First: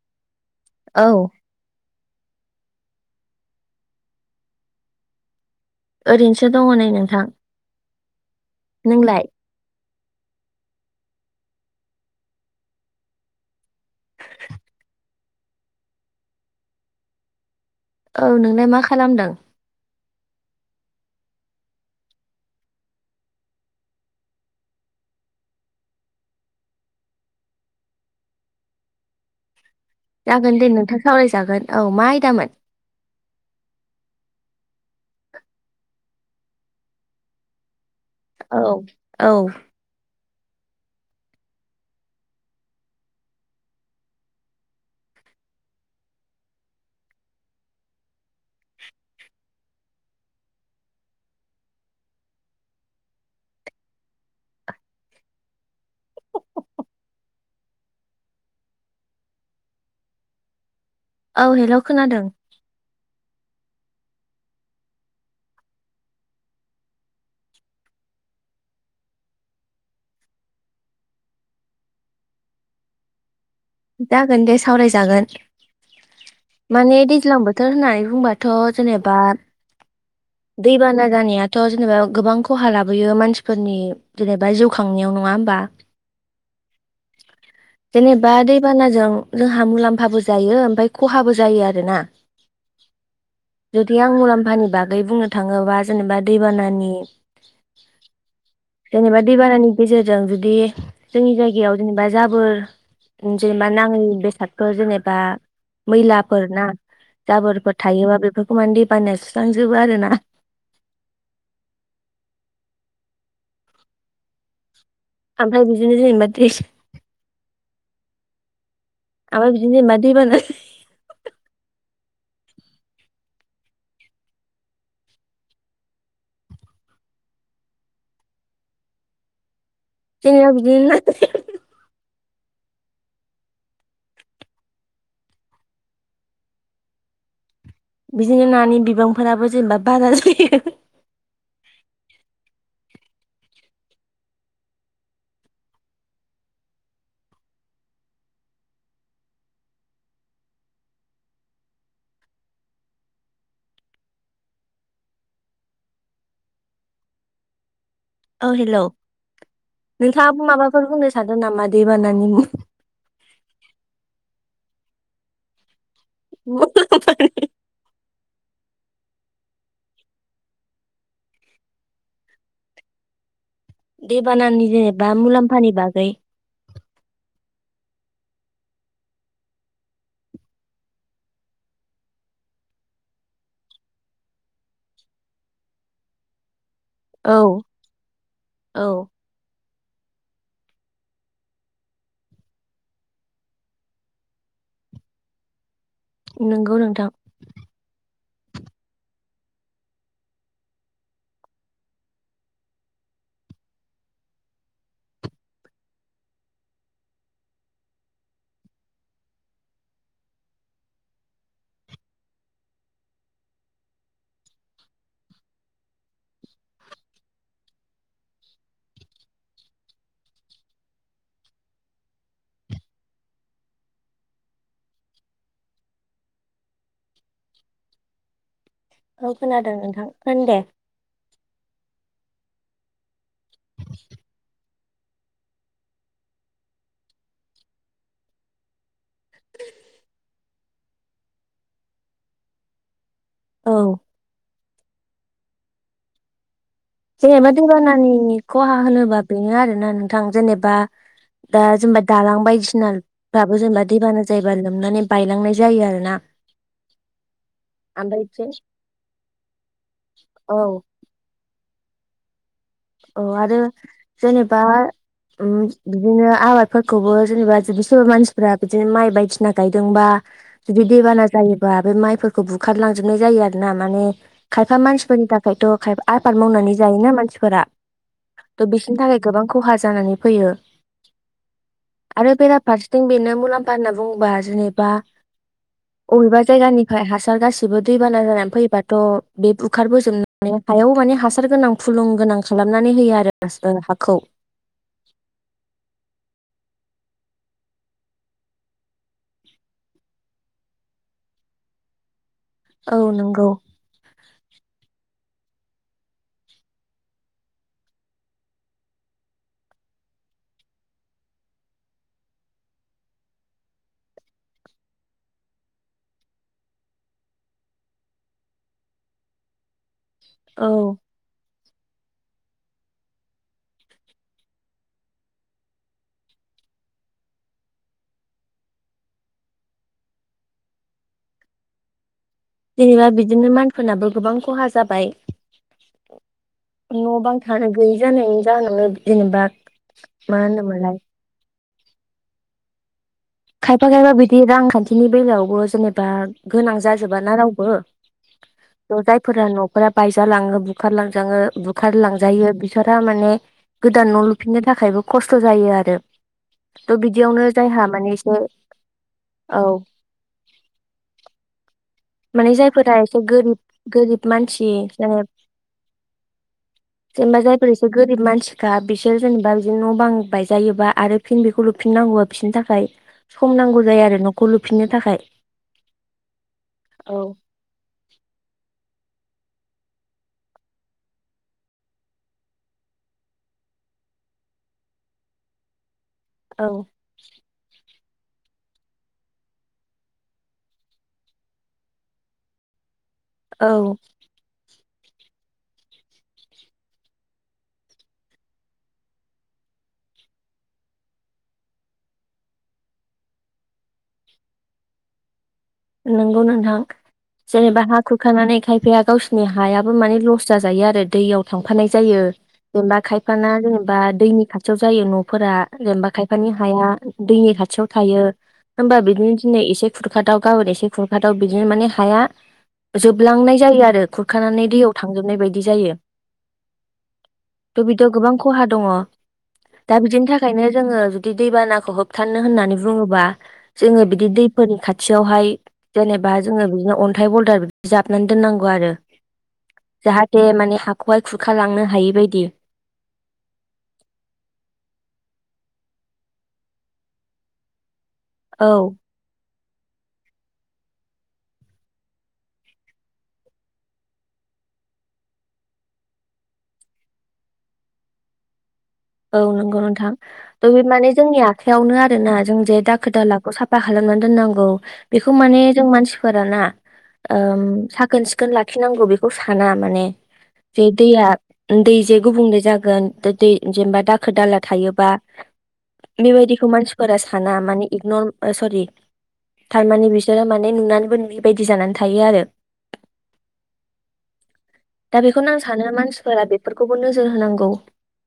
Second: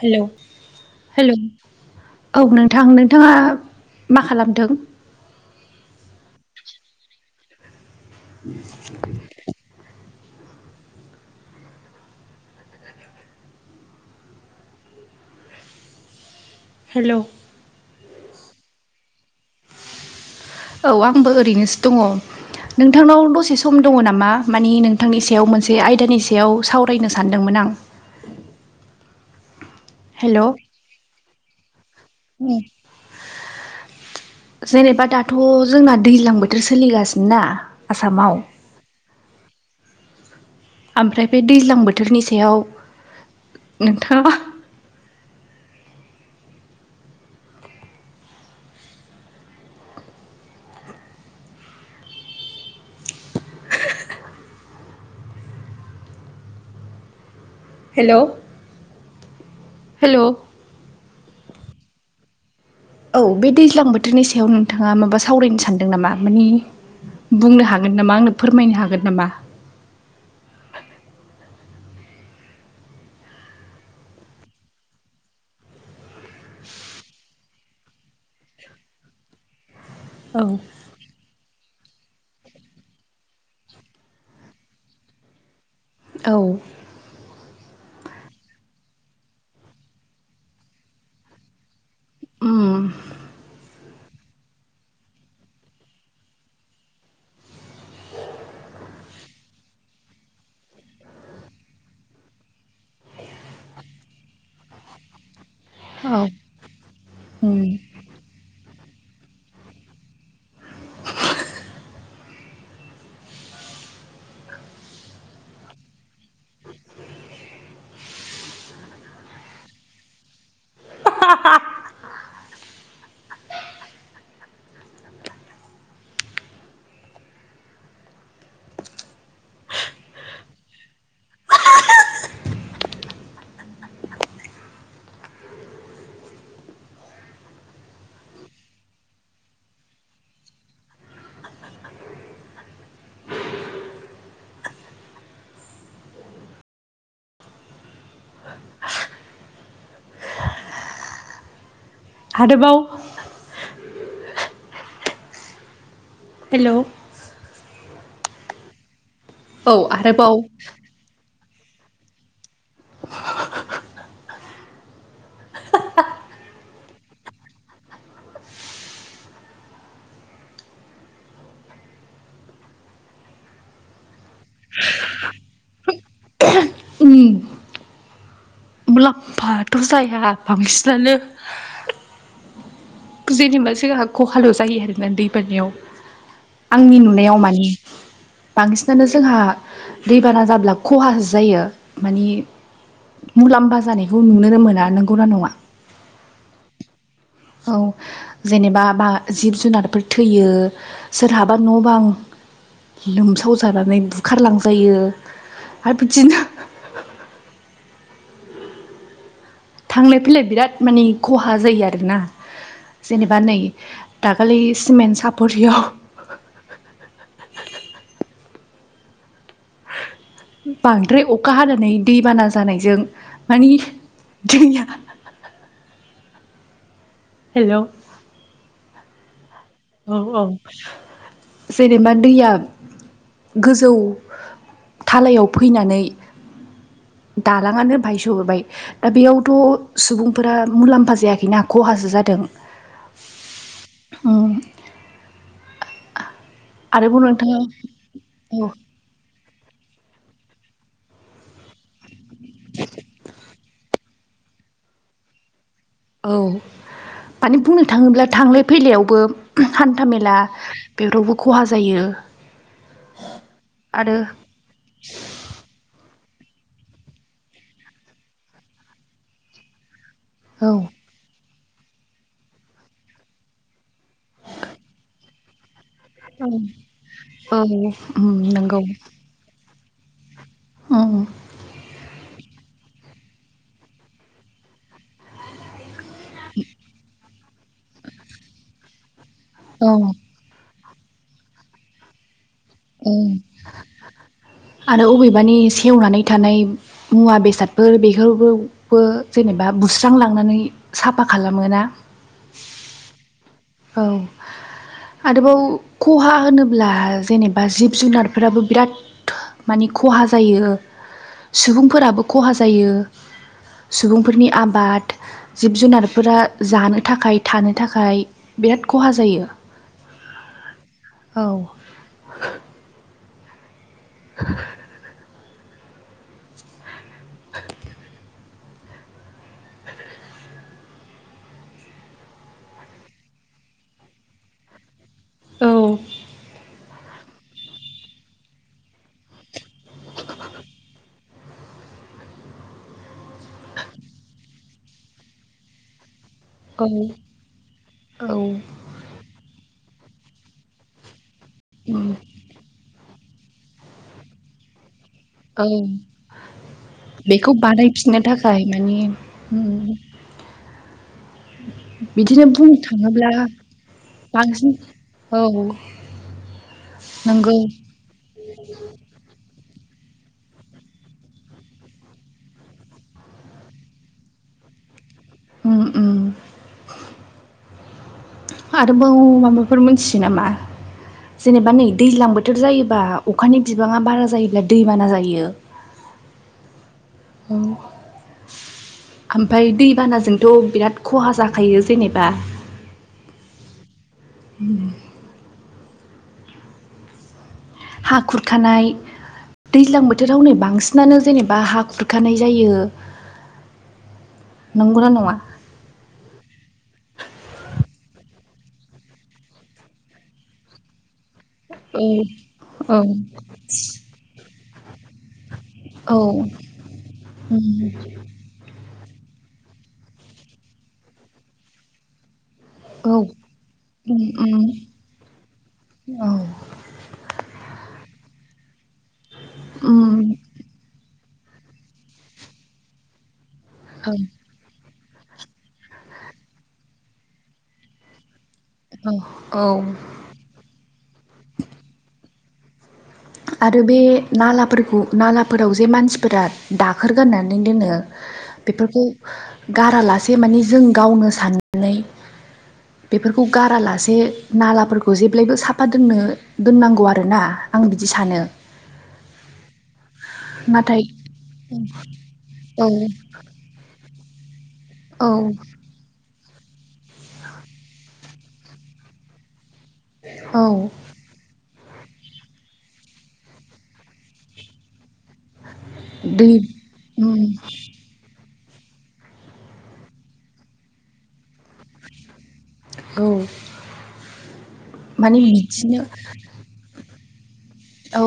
Hello औ hello औ नोंथां नोंथाङा मा खालामदों? ओरैनोसो दङ नै नोंथां। नोंलाय [inaudible] हेलौ औ नोंलाय मा खालामदों? औ आंबो ओरैनोसो दङ। नोंथांनाव दसे सम दङ नामा माने नोंथांनि सायाव मोनसे आयदानि सायाव सावरायनो सानदोंमोन। आं हेल' जागोन दे नोंथां सावरायजागोन औ मा आयदामोन? जेनेबा दाथ' जोंना दैलां बोथोर सोलिगासिनो ना आसामाव औ औ आमफ्राय बे दैलां बोथोरनि सायाव नोंथाङा हेलौ हेल' औ हेल' खोनादों। औ बे दैज्लां बोथोरनि सायाव नोंथाङा माबा सावरायनो सानदों नामा माने बुंनो हागोन नामा आंनो फोरमायनो हागोन नामा? जागोन दे सावरायजागोन। माने दैज्लां बोथोर होननानै बुंबाथ' जेनेबा औ दैबाना जानायाथ' जेनेबा गोबां खहा लाबोयो मानसिफोरनि जेनेबा जिउ खांनायाव नङा होमबा? औ जेनेबा दै बान जों जोंहा मुलाम्फाबो जायो ओमफाय खहाबो जायो आरोना उम जुदि आं मुलाम्फानि बागै बुंनो थाङोबा जेनेबा दैबानानि [inaudible] जेनेबा दैबानानि गेजेरजों जुदि जोंनि जायगायाव जेनेबा जाबोर जेनेबा नाङि बेसादफोर जेनेबा औ मैलाफोर ना उम जाबोरफोर थायोबा बेफोरखौ माने दै बाना सुस्रांजोबो आरोना [inaudible] ओमफ्राय बिदिनो जेनेबा द्रेस आफाय बिदिनो दैबाना [unintelligible] [unintelligible] बिदिनो नानि बिबांफोराबो जेनेबा बारा जायो। हादोबाव हेल' औ हेलौ औ आरोबाव नोंथाङा माबाफोर बुंनो सानो नामा दैेबानानि [unintelligible] दैबानानि जेनेबा मुलाम्फानि बागै उम थ' जाया बांसिनानो जेनेबा जोंहा खहाल' जायो आरोना दै बानायाव आंनि नुनायाव औ माने औ बांसिनानो जोंहा दैबाना जाब्ला खहा सो जायो माने मुलाम्फा जानायखौ नुनोनो मोना नंगौना नङा। नंगौ नोंथां औ जेनेबा बा जिब जुनारफोर थैयो सोरहाबा न' बां लोमसाव जानानै बुखारलांजायो आरो बिदिनो थांलाय फैलाय बिराद माने खहा जायो आरोना। जेनेबा नै दाखालि सिमेन्ट सापरियाव [inaudible] बांद्राय अखा हानानै दैबाना जानायजों माने दैया [inaudible] हेलौ औ खोनादों नोंथां औ होन औ दे जेनेबा दैया गोजौ थालायाव फैनानै [inaudible] दालाङानो बाहायस होबाय दा बेयावथ' सुबुंफोरा मुलाम्फा जायाखैना खहासो जादों। दों। औ आरोबाव जेनेबा नोंथाङा दैबानानि औ खहा होनोबा बेनो आरोना नोंथां जेनेबा दा जेनेबा दालां बायदिसिनाफ्राबो जेनेबा दैबाना जायोबा लोमनानै बायलांनाय जायो आरोना औ माने बुंनो ओमफ्राय थाङोब्ला बिथिं थांलाय फैलायावबो हान्था मेला औ बेफोरावबो खहा ज जायो औ आरो आरो जेनेबा उम बिदिनो आबादफोरखौबो जेनेबा जुदि सोरबा मानसिफ्रा बिदिनो माइ बायदिसिना गायदोंबा औ बिदि दैबाना जायो बा बे माइफोरखौ बुखारलांजोबनाय जायो आरो ना माने खायफा मानसिफोरनि थाखायथ' खायफा आबाद मावनानै जायोना मानसिफोरा नोंगौ उम थ' नोंगौ बिसोरनि थाखाय गोबां खहा जानानै फै आरो बेरा फारसेथिं बेनो मुलाम्फा होनना बुङोबा जेनेबा अबेबा जायगानिफ्राय हासार गासिबो दैबाना जानानै फैबाथ' बे औ बुखारबोजोबनानै हायाव माने हासार गोनां फुलुं गोनां खालामनानै होयो उम आरो हाखौ आरो अबेबानि सेवनानै थानाय मुवा बेसादफोर बेफोरफोरखौबो जेनेबा बुस्रां लांनानै साफा खालामोना [inaudible] औ नंगौ [inaudible] आरोबाव खहा होनोब्ला जेनेबा जिब जुनारफोराबो बिराद माने खहा जायो सुबुंफोराबो खहा जायो सुबुंफोरनि आबाद जिब जुनारफोरा जानो थाखाय थानो थाखाय बिराद खहा जायो औ औ [inaudible] [inaudible] जेनेबा बिदिनो मानसिफोरनाबो गोबां खहा जाबाय औ न' बां थानो गैयि जानायनि जाहोनावनो जेनेबा मा होनोमोनलाय खायफा खायफा बिदि रांखान्थिनि बेलायावबो जेनेबा गोनां औ जाजोबाना रावबो औ थ' जायफोरा न' फोरा बायजालाङो बुखारलांजाङो बुखार उम लांजायो बिसोरा माने गोदान न' लुफिननो थाखायबो खस्थ' जायो औ आरो थ बिदियावनो जायहा माने एसे जाय माने औ उम माने जायफोरा एसे गोरिब गोरिब मानसि बांसिन जेने औ जेनेबा नंगौ जायफोर एसे गोरिब मानसिखा बिसोर जेनेबा बिदिनो न' बां बायजायोबा आरो फिन बेखौ लुफिननांगौब बिसोरनि थाखाय सम नांगौ जायो आरो न'खौ लुफिननो थाखाय उम उम औ आरोबाव माबाफोर मोनथियो नामा जेनेबा नै दैज्लां बोथोर जायोबा अखानि बिबाङा बारा जायोब्ला दैबाना जायो [inaudible] औ औ ओमफफ्राय दैबानाजोंथ' बिराद खहा जाखायो जेनेबा औ [inaudible] हा खुरखानाय दैज्लां बोथोराव नै बांसिनानो जेनेबा हा खुरखानाय जायो नंगौना नङा नोंगौ नोंथां जेनेबा हा खुरखानानै खायफाया गावसिनि हायाबो माने लस जाजायो आरो दैयाव थांफानाय औ जायो औ जेनबा खायफाना जेनेबा दैनि खाथियाव जायो न'फोरा जेनेबा औ खायफानि हाया दैनि उम खाथियाव थायो होमबा बिदिनो दिनै एसे खुरखादाव गाबोन एसे खुरखादाव बिदिनो माने हाया औ जोबलांनाय जायो आरो उम उम खुरखानानै दैयाव थांजोबनाय बायदि जायो औ थ' बिदि गोबां खहा दङ दा उम बिदिनि थाखायनो जोङो बि दैबानाखौ होबथानो होननानै बुङोबा जोङो औ बिदि दैफोरनि खाथि खाथियावहाय जेनेबा जोङो बिदिनो अन्थाइ बलदार बि जाबनानै दोननांगौ आरो औ औ जाहाथे माने हाखौहाय खुरखालांनो हायि बादि आरो बे नालाफोरखौ नालाफोराव जे मानसिफोरा दाखोर गारनानै दोनो औ बेफोरखौ गारालासे माने जों गावनो साननानै बेफोरखौ गारालासे नालाफोरखौ जेब्लायबो साफा दोननो दोननांगौ आरोना आं बिद सानो औ नंगौ नोंथां थह बे नाथाय माने जोंनि आखायावनो आरोना जों जे औ दाखोर दालाखौ साफा खालामनानै। दोनांगौ औ बेखौ माने जों मानसि फोराना ओ साखोन सिखोन लाखिनांगौ बेखौ साना। माने औ जे दैया दै जे गुबुंले जागोन दै दै। जेनेबा दाखो दाला थायोबा दै बेबायदिखौ मानसिफोरा उम साना माने इगनर सरि थारमाने बिसोरो माने नुनानैबो नुयै बदि जानानै थायो आरो। औ दा माने बेखौनो आं सानो बिदिनो मानसिफोरा बेफोरखौबो नोजो। जोर होनांगौ। औ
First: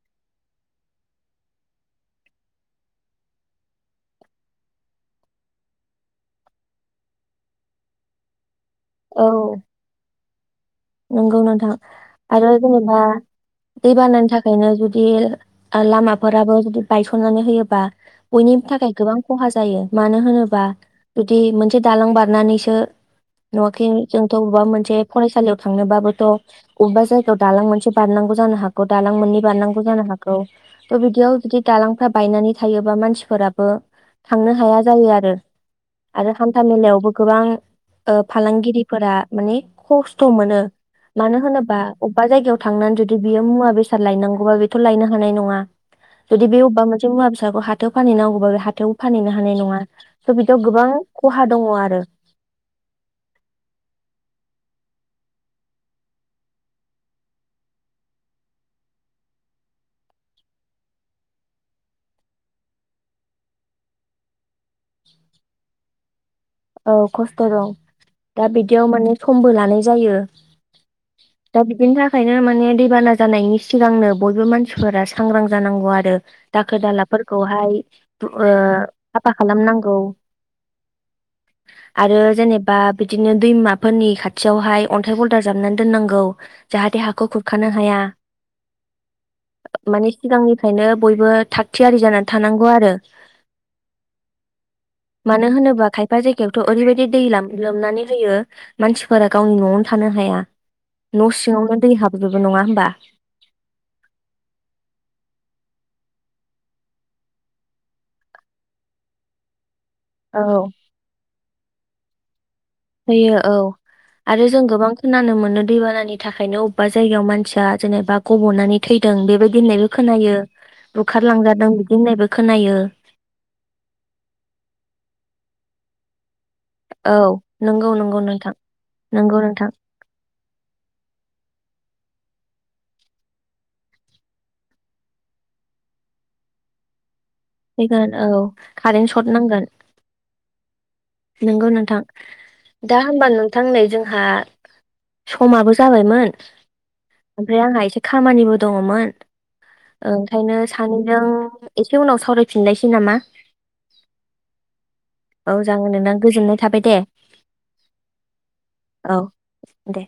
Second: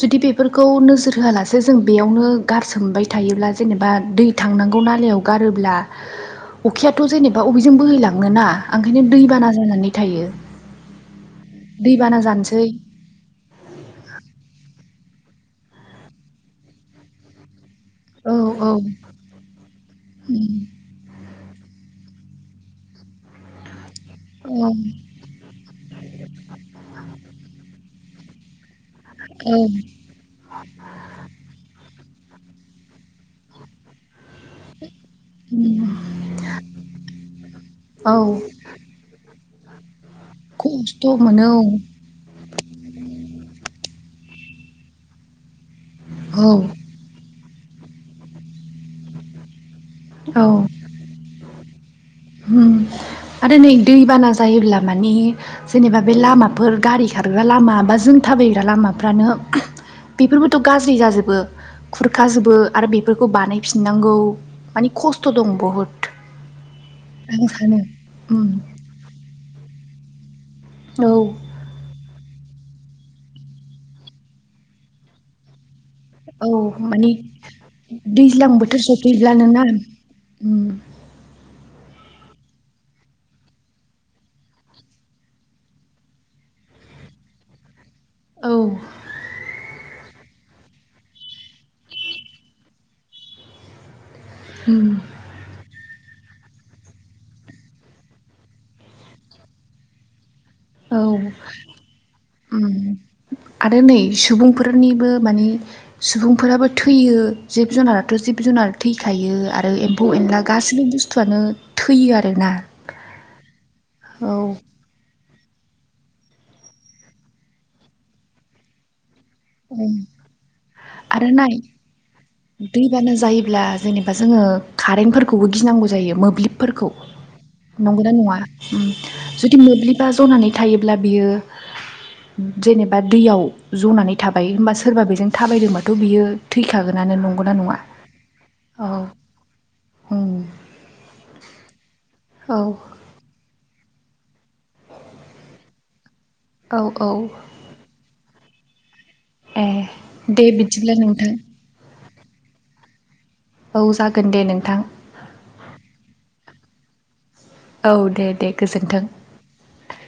जुदि बेफोरखौ नोजोर होआलासे जों बेयावनो गारसोमबाय थायोब्ला जेनेबा दै थांना। नांगौ नालायाव गारोब्ला अखायथ' जेनेबा अबेजों बोहैलांनोना। ओंखायनो औ दैबाना जानानै थायो। नंगौ नोंथां दैबाना आरो जानोसै जेनेबा दै बानानि थाखायनो जुदि लामाफोराबो जुदि बायसननानै होयोबा। औ बयनिबो औ थाखाय गोबां खहा जायो मानो उम होनोबा जुदि मोनसे दालां बार नानैसो नुवाखै जोंथ' अबेबा औ मोनसे फरायसालियाव थांनोबाबोथ' अबेबा जायगायाव दालां मोनसे बारनांगौ जानो हाग गौ दालां मोननै औ बारनांगौ जानो हागौ थ' बिदियाव जुदि दालांफ्रा बायनानै थायोबा मानसिफोराबो थांनो हाया जायो आरो। उम आरो हान्था मेलायावबो गोबां औ ओ फालांगिरिफोरा। मानि खस्थ' मोनो खस्थ' मानो मोनो होनोबा अब्बा जायगायाव थांनानै जुदि बियो मुवा बेसाद साद लायनांगौबा बेथ' लायनो हानाय नंङा औ जुदि बे अब्बा मुवा बेसाद फिसाखौ हाथायाव फानहैनांगौबा बे हाथायाव फानहैनो हानाय नंङा थ' बिदियाव गोबां खहा दंङ आरो। होम आरो नै दैबाना जायोब्ला मानि जेनेबा बे लामाफोर गारिखा खारग्रा लामा बा जों थाबायग्रा लामाफ्रानो बेफोरबोथ' गाज्रि जाजोबो। खुरखाजोबो आरो बेफोरखौ बानायफिननांगौ मानि खस्थ' दं बहुद। औ खस्थ' आं दं सानो दा उम बिदियाव माने समबो लानाय जायो। औ दा बिदिनि थाखायनो माने दैबाना जानायनि सिगांनो बयबो मानसिफोरा सांग्रां जानांगौ आरो। रो औ दाखोर माने दालाफोरखौहाय ओ दैज्लां बोथोर साफा सफैब्लानो ना खालामनांगौ। उम आरो जेनेबा बिदिनो दैमाफोरनि खाथियावहाय अन्थाइ बलदार जाबनानै दोननांगौ। जाहाथे हाखौ खुरखानो हाया। औ माने सिगांनिफ्रायनो बयबो थाग थियारि जानानै थानांगौ आरो। उम मानो होनोबा खायफ फा जायगायावथ' ओरैबायदि दैलाम लोमनानै होयो मानसिफोरा गावनि न'आवनो थानो हाया। औ न'सिंयावनो दै हाब आरो नै सुबुंफोरनिबो मानि सुबुंफोराबो थैयो जिब जुनाराथ' जिब जुनार थैखायो आर आरो एम्फौ औ एनला गाैबो बुस्थुआनो थैयो आरोना‌। होयो औ आरो जों गोबां खोनानो मोन नो दैबानानि थाखायनो अब्बा जायगायाव मानसिया जेनेबा गब'नानै थै दों बेबायदि होननायबो ओं खोनायो बुखारलांजादों बिदि होननायबो। खोनायो दैबानो जायोब्ला जेनेबा जोंङो कारेन्टफोरखौबो गिनांगौ जायो मोब्लिब फोरखौ औ नंगौ नंगौना नंगौ नंङा नोंथां नंगौ जुदि नोंथां मोब्लिबा जनानै थायोब्ला बियो जेनेबा दैयाव ज'नानै थाबाय होमबा सोरबा बेजों थाबायदोंबाथ' बियो थैखागोन। फैगोन औ कारेन्ट सर्ट नांगोन उम नंगौ नोंथां। औ दा होमबा नोंथां नै जोंहा समाबो जाबायमोन। औ औ ओमफ्राय आंहा एसे खामानिबो दंङमोन ए दे ओंखायनो बिदिब्ला सानैजों नोंथां एसे उनाव सावराय औ जागोन दे नोंथां औ जागोन नोंथां गोजोननाय थाबाय दे औ दे दे गोजोन्थों औ दे